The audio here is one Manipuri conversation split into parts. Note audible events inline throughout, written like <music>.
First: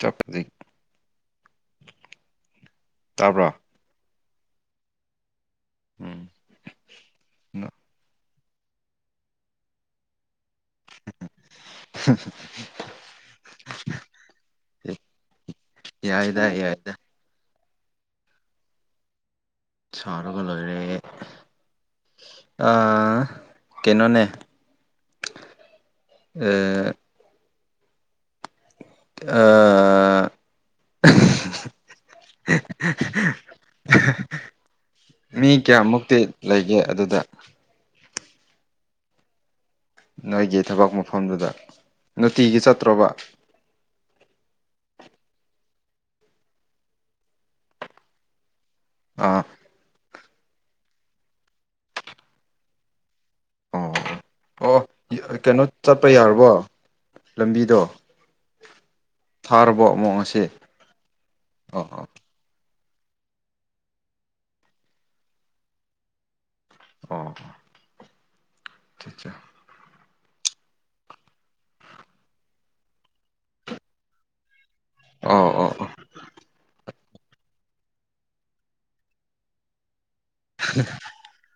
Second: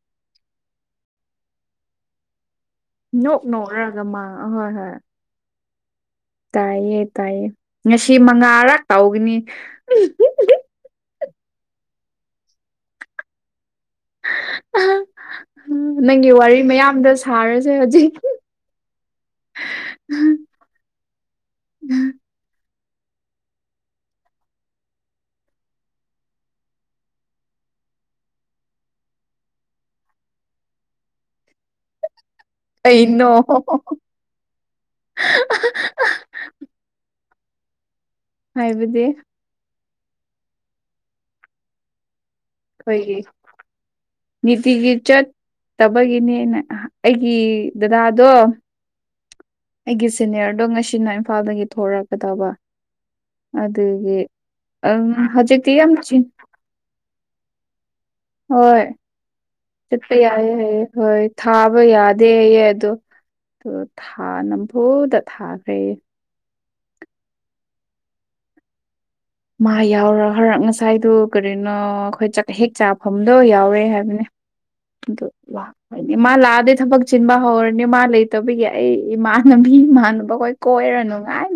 ꯆꯄꯗꯤ <inaudible> ꯅꯣꯛ ꯅꯣꯛꯔꯒ ꯃꯥ ꯍꯣꯏ ꯍꯣꯏ ꯎꯝ ꯇꯥꯏꯌꯦ ꯇꯥꯏꯌꯦ ꯉꯁꯤ ꯃꯉꯥꯔꯥꯛ ꯇꯧꯒꯅꯤ <unintelligible> <unintelligible> ꯅꯪꯒꯤ ꯌꯥꯏꯗ ꯋꯥꯔꯤ ꯌꯥꯏꯗ ꯃꯌꯥꯝꯗ ꯁꯥꯔꯁꯦ ꯍꯧꯖꯤꯛ ꯁꯣꯔꯒ ꯂꯣꯏꯔꯦ <unintelligible> ꯑꯥ ꯀꯩꯅꯣꯅꯦ ꯑꯦ ꯑꯥ <unintelligible> ꯀꯩꯅꯣ ꯃꯤ ꯀꯌꯥ ꯃꯨꯛꯇꯤ ꯂꯩꯒꯦ ꯑꯗꯨꯗ ꯍꯥꯏꯕꯗꯤ ꯅꯣꯏꯒꯤ ꯊꯕꯛ ꯃꯐꯝꯗꯨꯗ ꯅꯨꯡꯇꯤꯒꯤ ꯆꯠꯇ꯭ꯔꯣꯕ ꯑꯩꯈꯣꯏꯒꯤ ꯅꯤꯇꯤꯒꯤ ꯆꯠꯇꯕꯒꯤꯅꯤꯅ ꯑꯩꯒꯤ ꯗꯗꯥꯗꯣ ꯑꯥ ꯑꯩꯒꯤ ꯁꯦꯅꯤꯌꯔꯗꯣ ꯉꯁꯤꯅ ꯏꯝꯐꯥꯜꯗꯒꯤ ꯊꯣꯛꯂꯛꯀꯗꯕ ꯑꯣ ꯑꯗꯨꯗ꯭ꯒꯤ ꯑꯣ ꯑ ꯀꯩꯅꯣ ꯍꯧꯖꯤꯛꯇꯤ ꯌꯥꯝ ꯆꯠꯄ ꯆꯤꯡ ꯌꯥꯔꯕꯣ ꯂꯝꯕꯤꯗꯣ ꯊꯥꯔꯕꯣ ꯑꯃꯨꯛ ꯆꯄ ꯉꯁꯤ ꯌꯥꯏ ꯍꯥꯏꯌꯦ ꯍꯣꯏ ꯊꯥꯕ ꯑꯣ ꯌꯥ ꯗꯦꯌꯦ ꯑꯗꯣ ꯗꯨ ꯊꯥ ꯅꯝꯐꯨꯗ ꯊꯥꯈ꯭ꯔꯦꯌꯦ ꯑꯣ <unintelligible> ꯃꯥ ꯌꯥꯎꯔ ꯍꯔꯛ ꯉꯁꯥꯏꯗꯨ ꯀꯔꯤꯅꯣ ꯑꯈꯣꯏ ꯆꯥꯛ ꯍꯦꯛ ꯆꯥꯐꯝꯗꯣ ꯌꯥꯎꯔꯦ ꯍꯥꯏꯕꯅꯦ ꯑꯗꯨ ꯑꯣ ꯑꯣ ꯂꯥꯛ ꯑꯣ ꯑꯣ ꯃꯥ ꯂꯥꯛꯑꯗꯤ ꯊꯕꯛ ꯁꯤꯟꯕ ꯍꯧꯔꯅꯤ ꯃꯥ ꯂꯩꯇꯕꯤꯒꯤ ꯑꯩ ꯏꯃꯥꯟꯅꯕꯤ ꯏꯃꯥꯟꯅꯕꯈꯣꯏ ꯀꯣꯏꯔ ꯅꯨꯉꯥꯏ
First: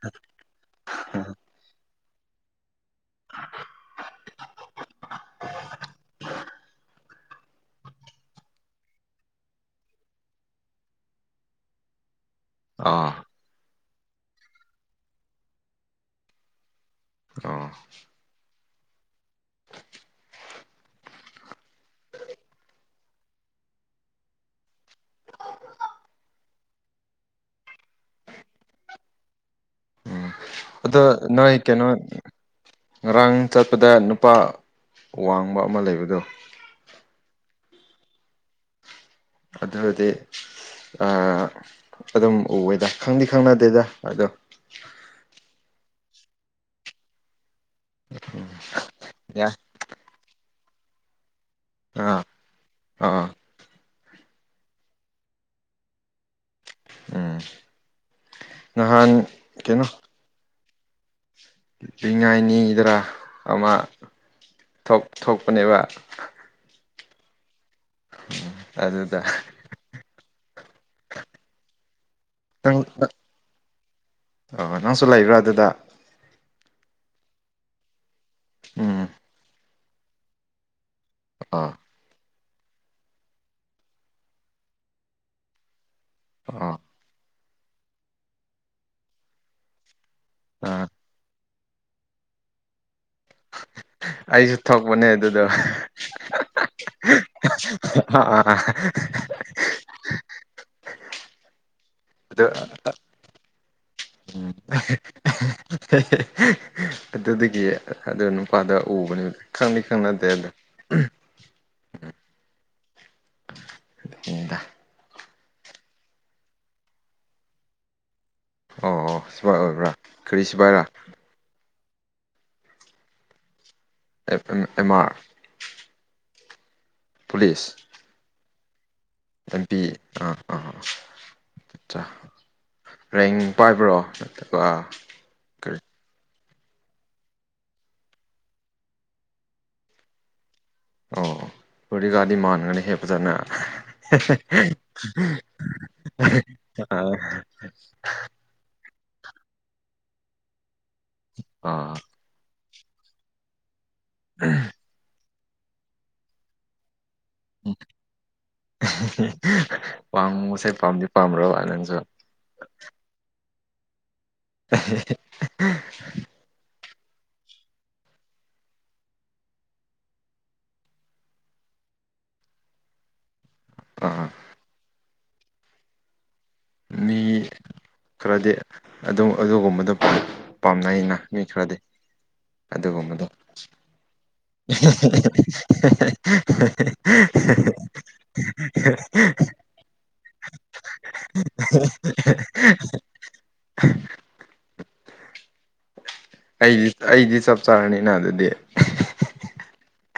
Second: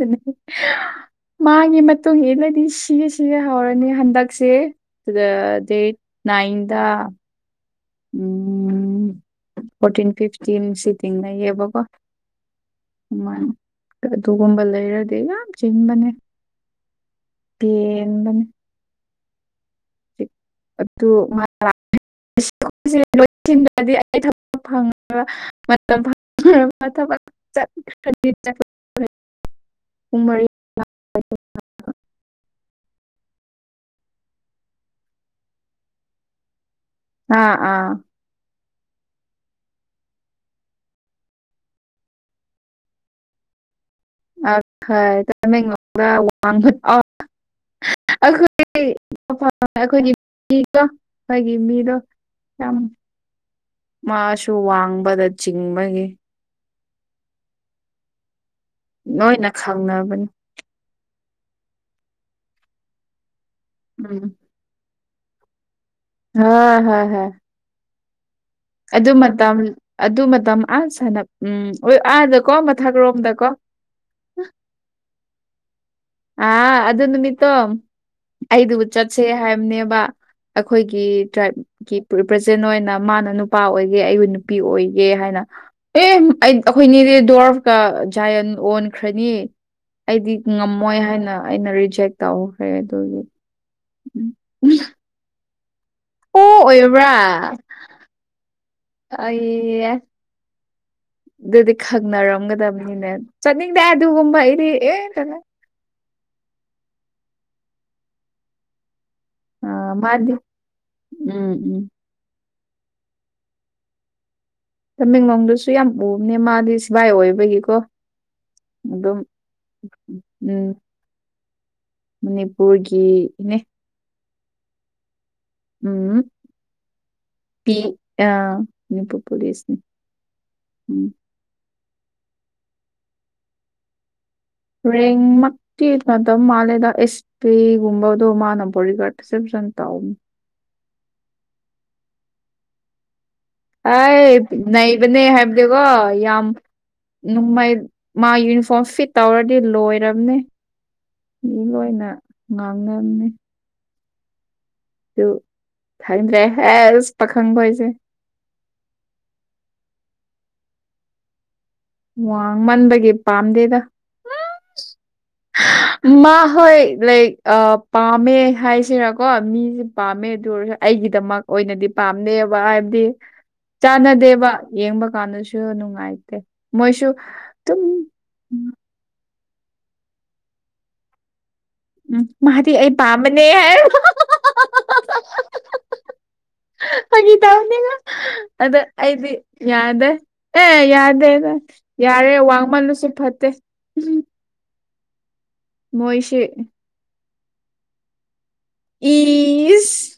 ꯃꯥꯒꯤ ꯃꯇꯨꯡ ꯏꯜꯂꯗꯤ ꯁꯤꯒꯦ ꯁꯤꯒꯦ ꯍꯧꯔꯅꯤ ꯍꯟꯗꯛꯁꯦ ꯗꯦꯠ ꯅꯥꯏꯟꯗ ꯎꯝ ꯐꯣꯔꯇꯤꯟ ꯐꯤꯐꯇꯤꯟ ꯁꯤꯇꯤꯡ ꯂꯩꯌꯦꯕꯀꯣ ꯑ ꯑꯗꯨꯃꯥꯢ ꯑꯗꯨꯒꯨꯝꯕ ꯂꯩꯔꯗꯤ ꯌꯥꯝ ꯆꯤꯟꯕꯅꯦ ꯑꯣ ꯄꯦꯟꯕꯅꯤ <unintelligible> ꯐ ꯃꯇꯝ ꯐꯪꯕ ꯊꯕꯛ ꯆꯠꯈꯔꯗꯤ <unintelligible> ꯄꯨꯡ ꯎꯝ ꯃꯔꯤ ꯑꯗꯣ ꯅꯣꯏ ꯀꯩꯅꯣ ꯉꯔꯥꯡ ꯆꯠꯄꯗ ꯅꯨꯄꯥ ꯋꯥꯡꯕ ꯑꯃ ꯂꯩꯕꯗꯣ ꯑꯥ ꯑꯥ ꯑꯗꯨꯗꯤ ꯑꯗꯨꯝ ꯎꯋꯦꯗ ꯈꯪꯗꯤ ꯈꯪꯅꯗꯦꯗ ꯑꯗꯣ ꯑꯈꯣꯏ ꯇꯥꯏꯃꯦꯡꯗ ꯋꯥꯡꯕ <unintelligible> ꯑꯩꯈꯣꯏ ꯌꯥꯏ ꯑꯩꯈꯣꯏꯒꯤ ꯃꯤꯗꯣ ꯑꯩꯈꯣꯏꯒꯤ ꯃꯤꯗꯣ ꯑꯥ <unintelligible> ꯌꯥꯝ ꯑꯥ ꯃꯥꯁꯨ ꯋꯥꯡꯕꯗ ꯆꯤꯡꯕꯒꯤ ꯎꯝ ꯅꯍꯥꯟ ꯂꯣꯏꯅ ꯈꯪꯅꯕꯅꯤ ꯅꯤꯡꯉꯥꯏꯅꯤꯗꯅ ꯑꯃ ꯎꯝ ꯊꯣꯛ ꯊꯣꯛꯄꯅꯦꯕ ꯑꯥ ꯍꯣꯏ ꯍꯣꯏ <unintelligible> <unintelligible> ꯑꯗꯨ ꯃꯇꯝ ꯑꯗꯨ ꯃꯇꯝ ꯑꯥ ꯁꯥꯅ ꯎꯝ ꯑꯥꯗꯀꯣ ꯅꯪ ꯃꯊꯛꯔꯣꯝꯗꯀꯣ ꯅꯪꯁꯨ ꯂꯩꯕ꯭ꯔꯥ ꯑꯗꯨꯗ ꯑ ꯑꯗꯨ ꯅꯨꯃꯤꯠꯇꯣ ꯑꯩꯗꯨꯕꯨ ꯎꯝ ꯆꯠ ꯁꯦ ꯍꯥꯏꯕꯅꯦꯕ ꯑꯩꯈꯣꯏꯒꯤ ꯑꯣ ꯇ꯭ꯔꯥꯏꯕꯀꯤ ꯔꯤꯄ꯭ꯔꯖꯦꯟ ꯑꯣꯏꯅ ꯃꯥꯅ ꯅꯨꯄꯥ ꯑꯣꯏꯒꯦ ꯑꯩꯕꯨ ꯅꯨꯄꯤ ꯑꯣꯏꯒꯦ ꯍꯥꯏꯅ ꯑꯦ ꯑꯩ ꯑꯣ ꯑꯩꯈꯣꯏꯅꯤꯗꯤ ꯗꯣꯔꯐꯀ ꯖꯥꯏꯟ ꯑꯣꯟꯈ꯭ꯔꯅꯤ ꯑꯩꯗꯤ ꯉꯝ ꯑꯥ ꯑꯩꯅ ꯔꯤꯖꯦꯛ ꯇꯧꯈ꯭ꯔꯦ ꯑꯗꯨꯒꯤ ꯑꯩꯁꯨ ꯊꯣꯛꯄꯅꯦ ꯑꯗꯨꯗꯣ ꯑꯣ ꯑꯣꯏꯕ꯭ꯔꯥ ꯑꯥ ꯑꯩ ꯑꯦ ꯑꯗꯨꯗꯤ ꯑꯗꯨ ꯈꯪꯅꯔꯝꯒꯗꯕꯅꯤꯅꯦ ꯆꯅꯤꯡꯗꯦꯍꯦ ꯑꯗꯨꯒꯨꯝꯕ ꯎꯝ ꯑꯦ ꯑꯗꯨꯗꯒꯤ ꯑꯗꯨ ꯅꯨꯄꯥꯗꯨ ꯎꯕꯅꯤꯅꯦ ꯑ ꯃꯥꯗꯤ ꯎꯝ ꯎꯝ ꯗꯨꯅꯤꯗ ꯇꯃꯦꯡꯂꯣꯝꯗꯁꯨ ꯌꯥꯝ ꯎꯕꯅꯦ ꯃꯥꯗꯤ ꯁꯤꯐꯥꯏ ꯑꯣꯏꯕꯒꯤꯀꯣ ꯑꯣ ꯑꯣ ꯑꯗꯨꯝ ꯁꯤꯐꯥꯏ ꯑꯣꯏꯕ꯭ꯔꯥ ꯀꯔꯤ ꯎꯝ ꯁꯤꯐꯥꯏꯔꯥ ꯃꯅꯤꯄꯨꯔꯒꯤꯅꯦ ꯑꯦꯝ ꯑꯥꯔ ꯎꯝ ꯄꯤ ꯑ ꯄꯨꯂꯤꯁꯅꯤ ꯍꯤꯢꯗꯤ ꯎꯝ ꯑꯥꯆꯥ ꯔꯦꯡ ꯄꯥꯏꯕ꯭ꯔꯣ ꯅꯠꯇ꯭ꯔꯒ ꯔꯦꯡꯃꯛ ꯀꯔꯤ ꯇꯤ ꯄꯥꯏꯗꯝ ꯃꯥꯜꯂꯦꯗ ꯑꯦꯁ ꯄꯤꯒꯨꯝꯕꯗꯣ ꯃꯥꯅ ꯕꯣꯗꯤꯒꯥꯔꯠ ꯏꯆꯝ ꯆꯝꯅꯥ ꯇꯧꯕꯅꯦ ꯑꯣ ꯕꯣꯗꯤ ꯒꯥꯔꯠꯗꯤ ꯃꯥꯟꯕꯅꯤꯍꯦ ꯐꯖꯅ ꯑꯦ ꯅꯩꯕꯅꯦ ꯍꯥꯏꯕꯗꯤꯀꯣ ꯌꯥꯝ ꯑꯥ ꯅꯣꯡꯃꯩ ꯃꯥ ꯌꯨꯅꯤꯐꯣꯔꯝ ꯐꯤꯠ ꯇꯧꯔꯗꯤ ꯂꯣꯏꯔꯝꯅꯤ ꯃꯤ ꯑꯥ ꯂꯣꯏꯅ ꯉꯥꯡꯅꯕꯅꯤ ꯎꯝ ꯑꯗꯨ ꯈꯪꯗ꯭ꯔꯦ ꯍꯩꯁ ꯄꯥꯈꯪ ꯈꯣꯏꯁꯦ ꯋꯥꯡꯕꯁꯦ ꯄꯥꯝꯗꯤ ꯄꯥꯝꯝꯕ꯭ꯔꯣꯕ ꯅꯪꯁꯨ ꯋꯥꯡꯃꯟꯕꯒꯤ ꯄꯥꯝꯗꯦꯗ ꯃꯥ ꯍꯣꯏ ꯂꯥꯏꯛ ꯑ ꯄꯥꯝꯃꯦ ꯍꯥꯏꯁꯤꯔꯀꯣ ꯃꯤꯁꯦ ꯄꯥꯝꯃꯦ ꯑꯗꯨ ꯑꯣꯏꯔꯁꯨ ꯑꯩꯒꯤꯗꯃꯛ ꯑꯣꯏꯗꯗꯤ ꯄꯥꯝꯗꯦꯕ ꯍꯥꯏꯕꯗꯤ ꯑꯥ ꯆꯥꯟꯅꯗꯦꯕ ꯌꯦꯡꯕ ꯀꯥꯟꯗꯁꯨ ꯅꯨꯡꯉꯥꯏꯇꯦ ꯃꯣꯏꯁꯨ ꯗꯨꯝ ꯑꯗꯣ ꯑꯗꯨꯒꯨꯝꯕꯗꯣ ꯄꯥꯝꯅꯩꯩꯅ ꯃꯤ ꯈꯔꯗꯤ ꯎꯝ ꯃꯥꯗꯤ ꯑꯩ ꯑꯗꯨꯒꯨꯝꯕꯗꯣ ꯄꯥꯝꯕꯅꯤꯍꯦ ꯐꯥꯒꯤ ꯇꯧꯕꯅꯦ ꯑꯗ ꯑꯩꯗꯤ <unintelligible> ꯌꯥꯗꯦ ꯑꯦ ꯌꯥꯗꯦꯗ ꯌꯥꯔꯦ ꯋꯥꯡꯃꯜꯂꯁꯨ ꯐꯠꯇꯦ <unintelligible> ꯃꯣꯏꯁꯦ ꯑꯩꯗꯤ ꯑꯩꯗꯤ ꯆꯞ ꯆꯥꯔꯅꯤꯅ ꯑꯗꯨꯗꯤ ꯏꯁ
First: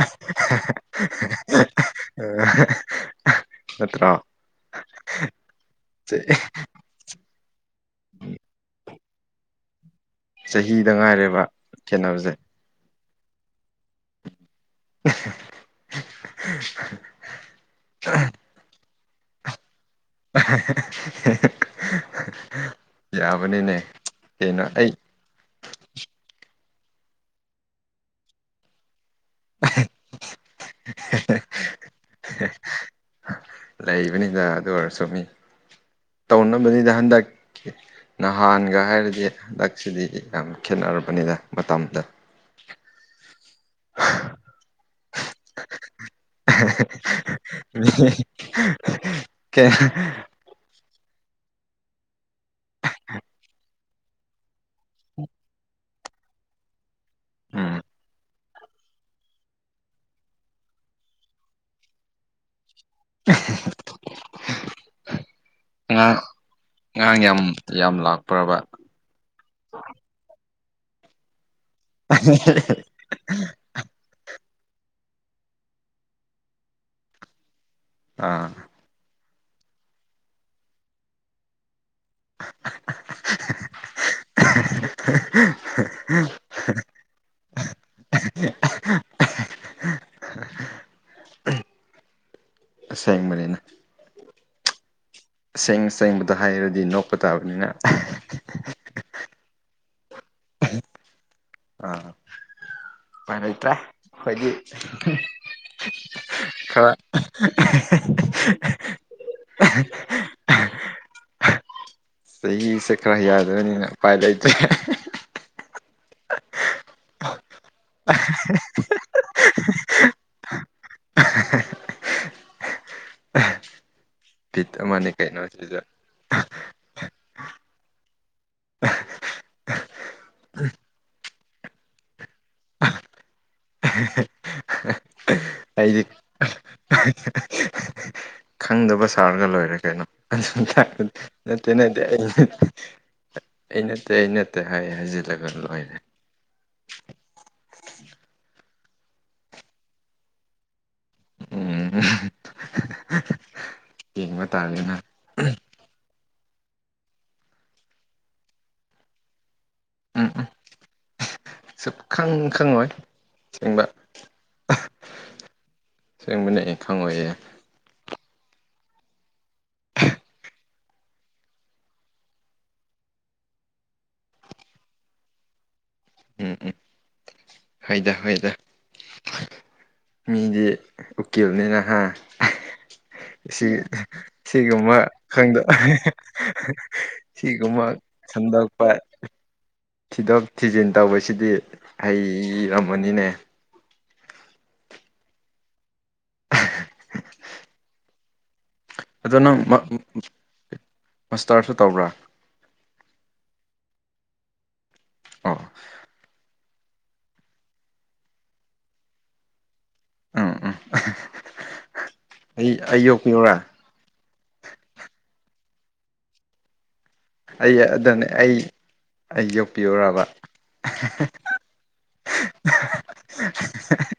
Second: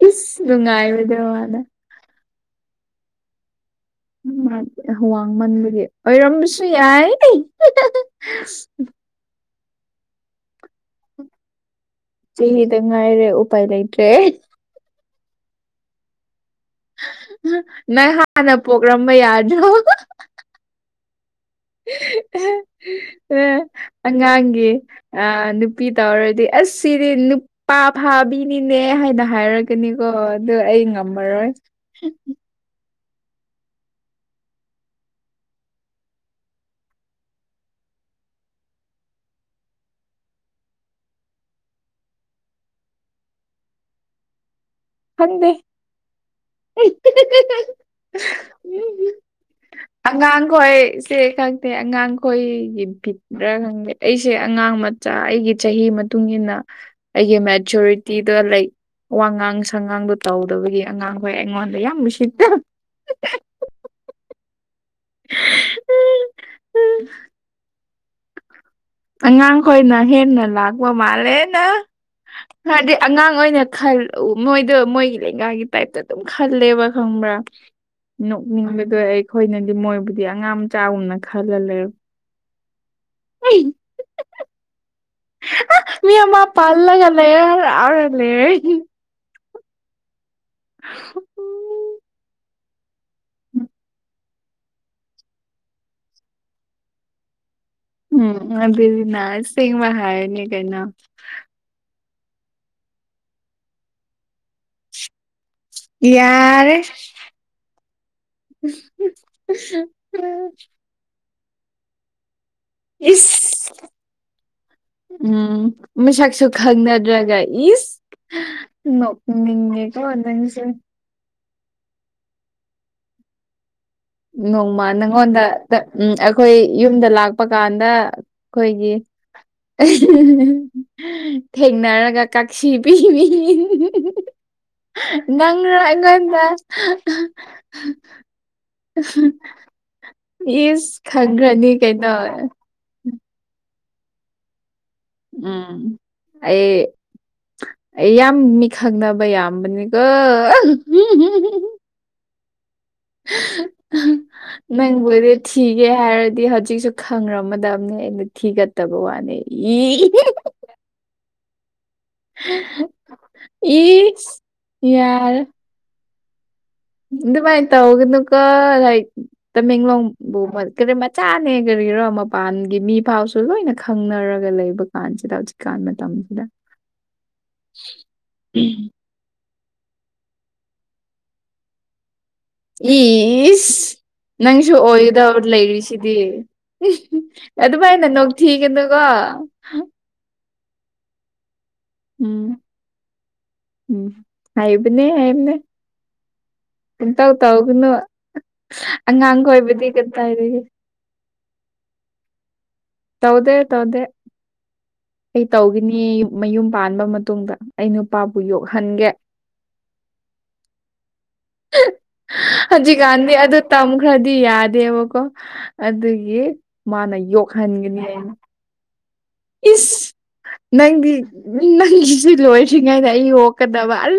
ꯏꯁ ꯅꯨꯡꯉꯥꯏꯕꯗꯣ ꯃꯥꯅ ꯑꯣ ꯎ ꯃꯥ ꯍꯨꯋꯥꯡꯃꯟꯕꯒꯤ ꯆꯦ ꯑꯣꯏꯔꯝꯕꯁꯨ ꯌꯥꯏ ꯆꯍꯤꯗ ꯉꯥꯏꯔꯦꯕ ꯈꯦꯅꯕꯁꯦ ꯁꯤꯗ ꯉꯥꯏꯔꯦ ꯎꯄꯥꯏ ꯂꯩꯇ꯭ꯔꯦ <unintelligible> ꯅꯪ ꯍꯥꯟꯅ ꯄꯣꯛꯂꯝꯝꯕ ꯌꯥꯗ꯭ꯔꯣ ꯌꯥꯕꯅꯤꯅꯦ ꯀꯩꯅꯣ ꯑꯉꯥꯡꯒꯤ ꯑꯩ ꯑ ꯅꯨꯄꯤ ꯇꯧꯔꯗꯤ ꯑꯁ ꯁꯤꯗꯤ ꯅꯨꯄꯥ ꯐꯥꯕꯤꯅꯤꯅꯦ ꯍꯥꯏꯅ ꯍꯥꯏꯔꯒꯅꯤ꯫ ꯑꯣ ꯑꯗꯨ ꯑꯩ ꯉꯝꯃꯔꯣꯏ ꯍ ꯂꯩꯕꯅꯤꯗ ꯑꯗꯨ ꯑꯣꯏꯔꯁꯨꯨ ꯃꯤ ꯇꯧꯅꯕꯅꯤꯗ ꯍꯟꯗꯛꯀꯤ ꯅꯍꯥꯟꯒ ꯍꯥꯏꯔꯗꯤ ꯍꯟꯗꯛꯁꯤꯗꯤ ꯌꯥꯝ ꯈꯦꯠꯅꯔꯕꯅꯤꯅ ꯃꯇꯝꯗ ꯐꯪꯗꯦ ꯑꯉꯥꯡꯣꯏ ꯏꯆꯦ ꯈꯪꯗꯦ ꯑꯉꯥꯡꯈꯣꯏꯒꯤꯕꯤꯤꯗ꯭ꯔꯥ ꯈꯪꯗꯦ ꯑꯩꯁꯦ ꯑꯉꯥꯡ ꯃꯆꯥ ꯑꯩꯒꯤ ꯆꯍꯤ ꯃꯇꯨꯡꯏꯟꯅ ꯑꯩꯒꯤ ꯎꯝ ꯃꯦꯆꯨꯔꯤꯇꯤꯗ ꯂꯩ꯫ ꯋꯥꯉꯥꯡ ꯁꯪꯉꯥꯡꯗꯣ ꯇꯧꯗꯕꯒꯤ ꯑꯉꯥꯡꯈꯣꯏ ꯑꯩꯉꯣꯟꯗ ꯌꯥꯝ ꯅꯨꯡꯁꯤ ꯑꯉꯥꯡ ꯉꯥꯡ ꯌꯥꯝ ꯌꯥꯝ ꯂꯥꯛꯄ꯭ꯔꯕ ꯑꯉꯥꯡ ꯈꯣꯏꯅ ꯍꯦꯟꯅ ꯂꯥꯛꯄ ꯃꯥꯜꯂꯦꯅ ꯍꯥꯏꯗꯤ ꯑꯉꯥꯡ ꯑꯣꯏꯅ ꯈꯜ ꯎ ꯃꯣꯏꯗ ꯃꯣꯏꯒꯤ ꯂꯩꯀꯥꯏꯒꯤ ꯇꯥꯏꯞ ꯑꯗꯨꯝ ꯈꯜꯂꯦꯕ ꯈꯪꯕ꯭ꯔꯥ꯫ ꯑꯥ ꯅꯣꯛꯅꯤꯡꯕꯗꯣ ꯑꯩꯈꯣꯏꯅꯗꯤ ꯃꯣꯏꯕꯨꯗꯤ ꯑꯉꯥꯡꯝ ꯆꯥꯒꯨꯝꯅ ꯈꯜꯂ ꯂꯩꯔ ꯃꯥ ꯄꯜꯂꯒ ꯂꯦꯌꯦꯔ ꯑꯜ ꯂꯩꯔꯦ꯫ ꯎꯝ ꯑꯁꯦꯡꯕꯅꯦꯅ ꯑꯁꯦꯡ ꯆꯪꯕꯗ ꯍꯥꯏꯔꯗꯤ ꯅꯣꯛꯄ ꯇꯥꯕꯅꯤꯅ ꯎꯝ ꯑꯗꯨꯗꯤꯅꯥ ꯁꯁꯤꯡꯕ ꯍꯥꯏꯅꯤ ꯀꯩꯅꯣ ꯑꯥ ꯎꯄꯥꯏꯂꯩꯇ꯭ꯔꯦ ꯑꯈꯣꯏꯗꯤ꯫ ꯌꯥꯔꯦ ꯈꯔ ꯎ ꯆꯍꯤꯁꯦ ꯈꯔ ꯏꯁ ꯌꯥꯗꯕꯅꯤꯅ ꯎꯄꯥꯏ ꯂꯩꯇ꯭ꯔꯦ꯫ ꯎꯝ ꯃꯤꯁꯥꯥꯛꯁꯨ ꯈꯪꯅꯗ꯭ꯔꯒ ꯏꯁ <unintelligible> ꯅꯣꯛꯅꯤꯡꯉꯦꯀꯣ ꯅꯪꯁꯦ ꯕꯤꯠ ꯅꯣꯡꯃ ꯑꯃꯅꯤ ꯀꯩꯅꯣ ꯅꯪꯉꯣꯟꯗ ꯁꯤꯗ ꯎꯝ ꯑꯩꯈꯣꯏ ꯌꯨꯝꯗ ꯂꯥꯛꯄ ꯀꯥꯟꯗ ꯑꯩꯈꯣꯏꯒꯤ ꯊꯦꯡꯅꯔꯒ ꯀꯛꯁꯤ ꯄꯤꯕꯤ ꯅꯪꯔ ꯑꯩꯗꯤ ꯑꯩꯉꯣꯟꯗ ꯈꯪꯗꯕ ꯁꯥꯔꯒ ꯂꯣꯏꯔꯦ ꯀꯩꯅꯣ ꯏꯁ ꯑꯗꯨꯝꯀꯟꯗꯗꯤ ꯅꯠꯇꯦ ꯈꯪꯈ꯭ꯔꯅꯤ ꯅꯠꯇꯦ ꯀꯩꯅꯣ ꯑꯩ꯫ ꯑꯩ ꯅꯠꯇꯦ ꯑ ꯅꯠꯇꯦ ꯍꯥꯏ ꯍꯥꯏꯖꯤꯜꯂꯒ ꯂꯣꯏꯔꯦ ꯎꯝ ꯑꯩ ꯑꯩ ꯌꯥꯝ ꯃꯤ ꯈꯪꯅꯕ ꯌꯥꯝꯕꯅꯤꯀꯣ ꯎꯝ ꯌꯦꯡꯕ ꯇꯥꯔꯦꯅ ꯅꯪꯕꯨꯏꯔꯦ ꯊꯤꯒꯦ ꯍꯥꯏꯔꯗꯤ ꯍꯧꯖꯤꯛꯁꯨ ꯈꯪꯔꯝꯃꯗꯕꯅꯦ ꯑꯩꯅ ꯊꯤꯒꯠꯇꯕ ꯋꯥꯅꯦ ꯏ꯫ <inaudible> ꯁꯨꯛꯈꯪ ꯈꯪꯉꯣꯏ ꯑꯁꯦꯡꯕ ꯏ ꯌꯥꯔ ꯁꯦꯡꯕꯅꯦꯍꯦ ꯈꯪꯉꯨ ꯗꯨꯃꯥꯏ ꯇꯧꯒꯅꯨꯀꯣ ꯂꯥꯛ ꯇꯃꯦꯡꯂꯣꯡꯕꯨ ꯀ ꯃꯆꯥꯅꯦ ꯀꯔꯤꯔꯣ ꯃꯄꯥꯟꯒꯤ ꯃꯤ ꯐꯥꯎꯁꯨ ꯂꯣꯏꯅ ꯈꯪꯅꯔꯒ ꯂꯩꯕ ꯀꯥꯟꯁꯤꯗ ꯍꯧꯖꯤ ꯀꯥꯟ ꯃ ꯇꯝꯁꯤꯗ ꯎꯝ ꯎꯝ ꯍꯣꯏꯗ ꯍꯣꯏꯗ ꯃꯤꯗꯤ ꯎꯀꯤꯜꯅꯤꯅ ꯍꯥꯥ ꯁꯤ ꯏꯁ ꯅꯪꯁꯨ ꯁꯤꯒꯨꯝꯕ ꯑꯣꯏꯒꯗꯕ ꯈꯪꯗ ꯂꯩꯔꯤꯁꯤꯗꯤ ꯁꯤꯒꯨꯝꯕ ꯑꯗꯨꯃꯥꯏꯅ ꯁꯟꯗꯣꯛꯄ ꯅꯣꯛꯊꯤꯒꯅꯨꯀꯣ ꯊꯤꯗꯣꯛ ꯊꯤꯖꯤꯟ ꯇꯧꯕꯁꯤꯗꯤ ꯎꯝ ꯍꯩꯔꯝꯃꯅꯤꯅꯦ ꯎꯝ ꯍꯥꯏꯕꯅꯦ ꯍꯥꯏꯕꯅꯦ ꯄꯨꯡꯇꯧ ꯇꯧꯒꯅꯨ ꯑꯉꯥꯡꯈꯣꯏꯕꯗꯤ ꯀꯇꯥꯏꯇꯥꯒꯤ ꯃꯁꯇꯔꯁꯨ ꯇꯧꯕ꯭ꯔꯥ ꯇꯧꯗꯦ ꯇꯧꯗꯦ ꯑꯩ ꯑꯣ ꯇꯧꯈꯤꯅꯤ ꯃꯌꯨꯝ ꯄꯥꯟꯕ ꯃꯇꯨꯡꯗ ꯑꯩ ꯅꯨꯄꯥꯕꯨ ꯌꯣꯛꯍꯟꯒꯦ ꯎꯝ ꯎꯝ ꯑꯩ ꯑꯩ ꯍꯧꯖꯤꯛꯀꯥꯟꯗꯤ ꯌꯣꯛꯄꯤꯌꯨꯔꯥ ꯑꯗꯨ ꯇꯝ ꯈꯔꯗꯤ ꯌꯥꯗꯦꯕꯀꯣ ꯑꯗꯨꯒꯤ ꯃꯥꯅ ꯑꯩ ꯌꯣꯛꯍꯟꯒꯅꯤ ꯑꯗꯨꯅꯦ ꯍꯌꯦꯡ꯫ ꯑꯩ ꯑꯩ ꯌꯣꯛꯄꯤꯌꯨꯔꯕ ꯅꯪꯗꯤ ꯅꯪꯒꯤꯁꯤ ꯂꯣꯏꯗ꯭ꯔꯤꯉꯩꯗ ꯑꯩ ꯌꯣꯛꯀꯗꯕ ꯑꯜ꯫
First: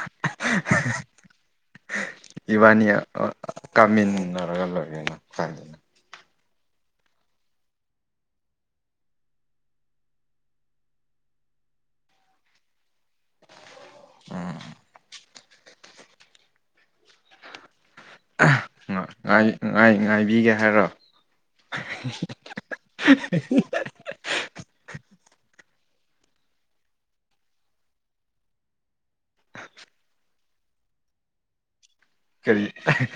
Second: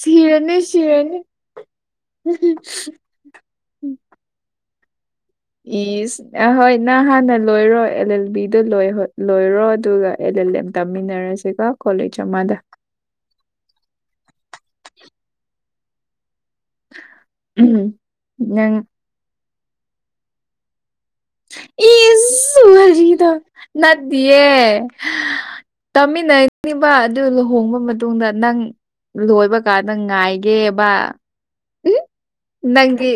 ꯁꯤꯔꯅꯤ ꯁꯤꯔꯅꯤ ꯏꯕꯥꯅꯤ ꯀꯥꯃꯤꯟꯅꯔꯒ ꯂꯣꯏꯒꯦꯅ ꯏꯁ ꯑꯍꯣꯏ ꯅꯪꯍꯥꯟꯅ ꯂꯣꯏꯔꯣ ꯑꯦꯜ ꯑꯦꯜ ꯕꯤꯗ ꯂꯣꯏꯍꯣꯏ ꯂꯣꯏꯔꯣ ꯑꯗꯨꯒ ꯑꯦꯜ ꯑꯦꯜ ꯑꯦꯝ ꯇꯝꯃꯤꯟꯅꯔꯁꯤꯀꯣ ꯀꯣꯂꯦꯖ ꯑꯃꯗ꯫ ꯎꯝ ꯎꯝ ꯅꯪ ꯉꯥꯏ ꯉꯥꯏ ꯉꯥꯏꯕꯤꯒꯦ ꯍꯥꯏꯔꯣ ꯏꯁ ꯋꯔꯤꯗꯣ ꯅꯠ ꯇꯤꯌꯦ ꯇꯥꯃꯤꯟꯅꯅꯤꯕ ꯑꯗꯨ ꯂꯨꯍꯣꯡꯕ ꯃꯇꯨꯡꯗ ꯅꯪ ꯂꯣꯏꯕꯀꯥꯟꯗ ꯉꯥꯏꯒꯦꯕ ꯀꯔꯤ ꯅꯪꯒꯤ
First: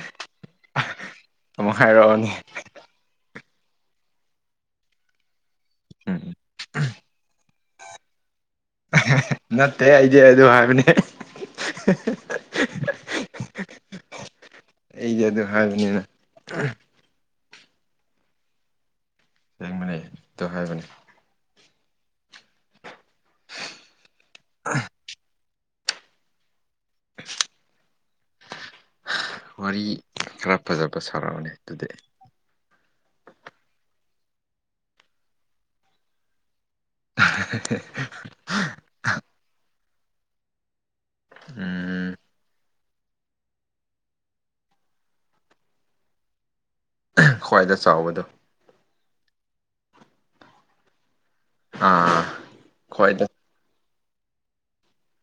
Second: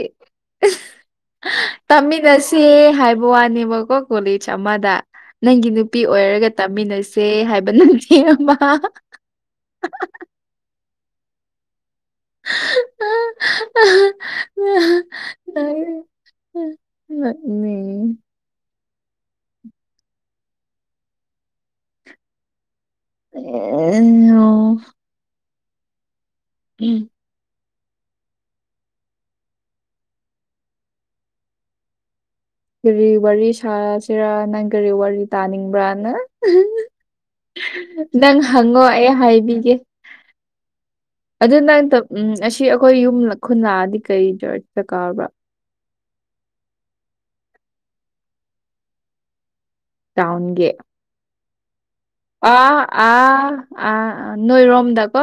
ꯑꯃꯨꯛ ꯍꯥꯏꯔꯛꯑꯣꯅꯦ ꯇꯝꯃꯤꯟꯅꯁꯦ ꯍꯥꯏ ꯋꯥꯅꯦꯕꯀꯣ ꯀꯣꯂꯦꯖ ꯑꯃꯗ ꯅꯪꯒꯤ ꯅꯨꯄꯤ ꯎꯝ ꯑꯣꯏꯔꯒ ꯇꯝꯃꯤꯟꯅꯁꯦ ꯍꯥꯏꯕ ꯅꯪ ꯍꯦꯕ ꯅꯠꯇꯦ ꯑꯩꯗꯤ ꯑꯗꯨ ꯍꯥꯏꯕꯅꯦ ꯑꯩꯗꯤ ꯑꯗꯨꯝ ꯍꯥꯏꯕꯅꯤꯅ ꯅꯠꯅꯦ ꯁꯦꯡꯕꯅꯦ ꯑꯗꯨ ꯍꯥꯏꯕꯅꯦ <unintelligible> ꯎꯝ ꯋꯥꯔꯤ ꯈꯔ ꯐꯖꯕ ꯁꯔꯛꯑꯣꯅꯦ ꯑꯗꯨꯗꯤ꯫ ꯀꯔꯤ ꯋꯥꯔꯤ ꯁꯥꯁꯤꯔꯥ ꯅꯪ ꯀꯔꯤ ꯋꯥꯔꯤ ꯇꯥꯅꯤꯡꯕ꯭ꯔꯥꯅ ꯅꯪ ꯍꯪꯉꯣ ꯑꯩ ꯍꯥꯏꯕꯤꯒꯦ꯫ ꯑꯗꯨ ꯅꯪ ꯎꯝ ꯑꯁꯤ ꯑꯩꯈꯣꯏ ꯌꯨꯝ ꯈꯨꯟ ꯂꯛꯑꯗꯤ ꯀꯩ ꯆꯔꯁꯇꯥ ꯀꯥꯕ꯭ꯔꯥ ꯈ꯭ꯋꯥꯏꯗ ꯆꯥꯎꯕꯗꯣ ꯇꯥꯎꯟꯒꯤ ꯑꯥꯥ ꯑ ꯑꯥ ꯑꯥ ꯑ ꯅꯣꯏ ꯔꯣꯝꯗ ꯀꯣ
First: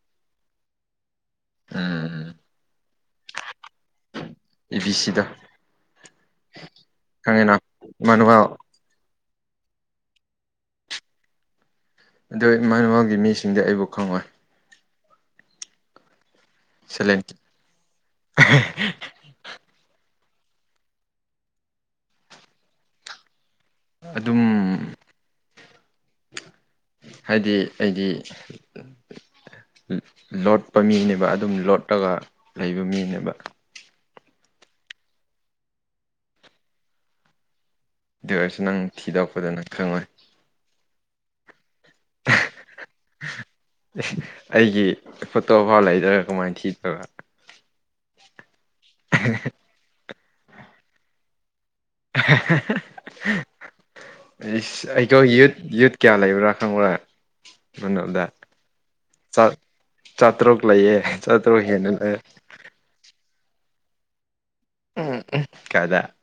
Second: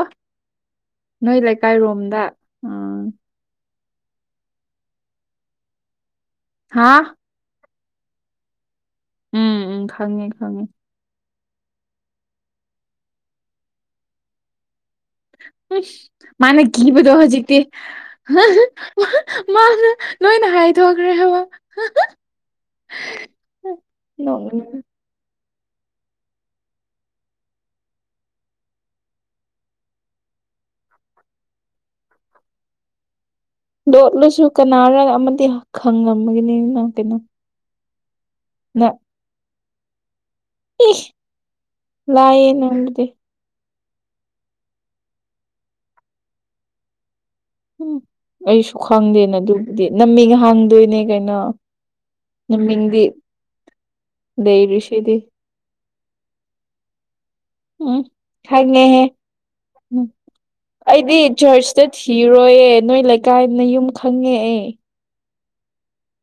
ꯅꯣꯏ ꯂꯩꯀꯥꯏꯔꯣꯝꯗ ꯎꯝ ꯎꯝ ꯑꯦ ꯕꯤ ꯁꯤꯗꯣ ꯍꯥꯥ ꯈꯪꯉꯦꯅ ꯏꯨꯃꯅꯨꯌꯦꯜ ꯎꯝ ꯎꯝ ꯈꯪꯉꯦ ꯈꯪꯉꯦ ꯑꯗꯨ ꯏꯃꯅꯨꯌꯦꯜꯒꯤ ꯃꯤꯁꯤꯡꯗꯤ ꯑꯩꯕꯨ ꯈꯪꯉꯣꯏ꯫ ꯃꯥꯅ ꯀꯤꯕꯗꯣ ꯁꯦꯂꯦꯟ ꯍꯧꯖꯤꯛꯇꯤ ꯃꯥꯅ ꯂꯣꯏꯅ ꯍꯥꯏꯗꯣꯛꯈ꯭ꯔꯦ ꯍꯥꯏꯕ ꯑꯗꯨꯝ ꯅꯣꯛꯅꯤꯡꯉꯦ ꯍꯥꯏꯗꯤ ꯑꯩꯗꯤ ꯂꯣꯠꯄ ꯃꯤꯅꯦꯕ ꯑꯗꯨꯝ ꯂꯣꯠꯂꯒ ꯂꯩꯕ ꯃꯤꯅꯦꯕ ꯗꯣꯠꯂꯨꯁꯨ ꯀꯅꯥꯔ ꯑꯃꯗꯤ ꯈꯪꯉꯝꯃꯒꯅꯤꯅ ꯀꯩꯅꯣ꯫ ꯑꯗꯨꯒꯔꯁꯨ ꯅꯪ ꯊꯤꯗꯣꯔꯔꯛꯄꯗꯅ ꯈꯪꯉꯣꯏ ꯏ ꯂꯥꯏ ꯅꯅꯨꯡꯗꯤꯦ ꯑꯩꯒꯤ ꯐꯣꯇꯣ ꯐꯥꯎ ꯂꯩꯗ꯭ꯔꯒ ꯀꯃꯥꯏꯅ ꯊꯤꯗꯕ ꯎꯝ ꯑꯩꯁꯨ ꯈꯪꯗꯦꯅ ꯑꯗꯨꯕꯨꯗꯤ ꯅꯝꯃꯤꯡ ꯍꯥꯡꯗꯣꯏꯅꯦ ꯀꯩꯅꯣ ꯅꯃꯤꯡꯗꯤ ꯏꯁꯩ ꯂꯩꯔꯤꯁꯤꯗꯤ ꯑꯩꯗꯣ ꯌꯨꯠ ꯌꯨꯠ ꯀꯌꯥ ꯂꯩꯕ꯭ꯔꯥ ꯈꯪꯕ꯭ꯔꯥ ꯎꯝ ꯃꯅꯨꯡꯗ ꯈꯪꯉꯦꯍꯦ ꯆꯥ ꯎꯝ ꯆꯥꯇ꯭ꯔꯨꯛ ꯂꯩꯌꯦ ꯑꯩꯗꯤ ꯆꯥꯇ꯭ꯔꯨꯛ ꯆꯖꯔꯆꯇ ꯍꯦꯟꯅ ꯂꯩ ꯊꯤꯔꯣꯏꯌꯦ ꯅꯣꯏ ꯀꯥꯏꯗꯅ ꯌꯨꯝ ꯈꯪꯉꯦ ꯑꯩ ꯎꯝ ꯀꯗ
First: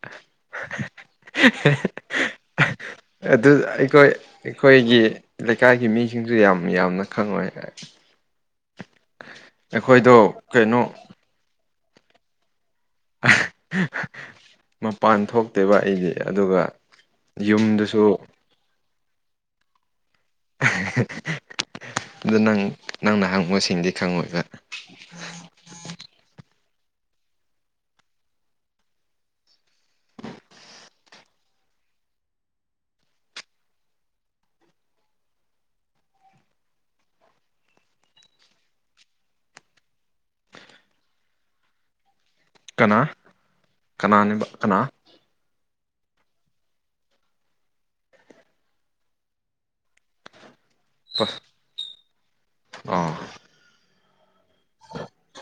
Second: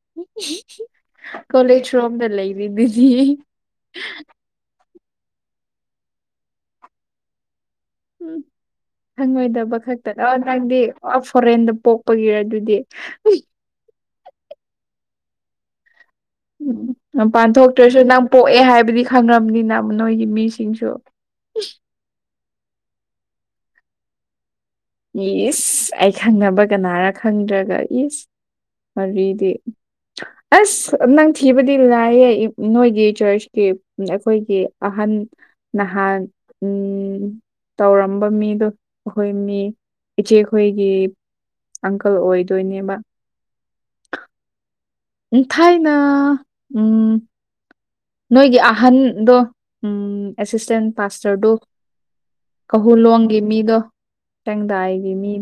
ꯀꯣꯂꯦꯖ ꯐꯣꯝꯗ ꯂꯩꯔꯤꯗꯤ ꯑꯗꯨ ꯑꯩꯈꯣꯏ ꯑꯩꯈꯣꯏꯒꯤ ꯂꯩꯀꯥꯏꯒꯤ ꯃꯤꯁꯤꯡꯁꯨ ꯌꯥꯝ ꯌꯥꯝꯅ ꯈꯪꯉꯣꯏ꯫ ꯎꯝ ꯍꯪꯉꯣꯏꯗꯕ ꯑꯩꯈꯣꯏꯗꯣ ꯈꯛꯇꯗ ꯅꯪꯗꯤ ꯀꯩꯅꯣ ꯐꯣꯔꯦꯟꯗ ꯄꯣꯛꯄꯒꯤꯔ ꯑꯗꯨꯗꯤ ꯃꯄꯥꯟ ꯊꯣꯛꯇꯦꯕ ꯑꯩꯁꯦ ꯎꯝ ꯅꯄꯥꯟ ꯊꯣꯛꯣꯛꯇ꯭ꯔꯁꯨ ꯅꯪ ꯄꯣꯛꯑꯦ ꯍꯥꯏꯕꯗꯤ ꯈꯪꯉꯕꯅꯤꯅ ꯅꯣꯏꯒꯤ ꯃꯤ ꯑꯗꯨ ꯅꯪ ꯅꯪꯅ ꯍꯪꯕꯨꯁꯤꯡꯗꯤ ꯈꯪꯉꯣꯏꯕ ꯌꯦꯁ ꯑꯩ ꯈꯪꯅꯕ ꯀꯅꯥꯔ ꯈꯪꯗ꯭ꯔꯒ ꯌꯦꯁ ꯋꯥꯔꯤꯗꯤ ꯑꯁ ꯅꯪ ꯊꯤꯕꯗꯤ ꯂꯥꯏꯌꯦ ꯅꯣꯏꯒꯤ ꯆꯔꯆꯀꯤ ꯑꯩꯈꯣꯏꯒꯤ ꯑꯍꯟ ꯅꯍꯥꯟ ꯎꯝ ꯇꯧꯔꯝꯕ ꯃꯤꯗꯣ ꯑꯩꯈꯣꯏ ꯃꯤ ꯏꯆꯦꯈꯣꯏꯒꯤ ꯑꯪꯀꯜ ꯑꯣꯏꯗꯣꯏꯅꯦꯕ ꯀꯅꯥꯅꯤꯕ ꯀꯅꯥ ꯎꯝ ꯊꯥꯏꯅ ꯎꯝ ꯅꯣꯏꯒꯤ ꯑꯍꯟꯗꯣ ꯎꯝ ꯑꯦꯁꯤꯁꯇꯦꯟ ꯄꯥꯁꯇꯔꯗꯣ꯫ ꯑꯣ ꯀꯍꯨꯂꯣꯡꯒꯤ ꯃꯤꯗꯣ ꯇꯦꯡꯗꯥꯏꯒꯤ ꯃꯤ꯫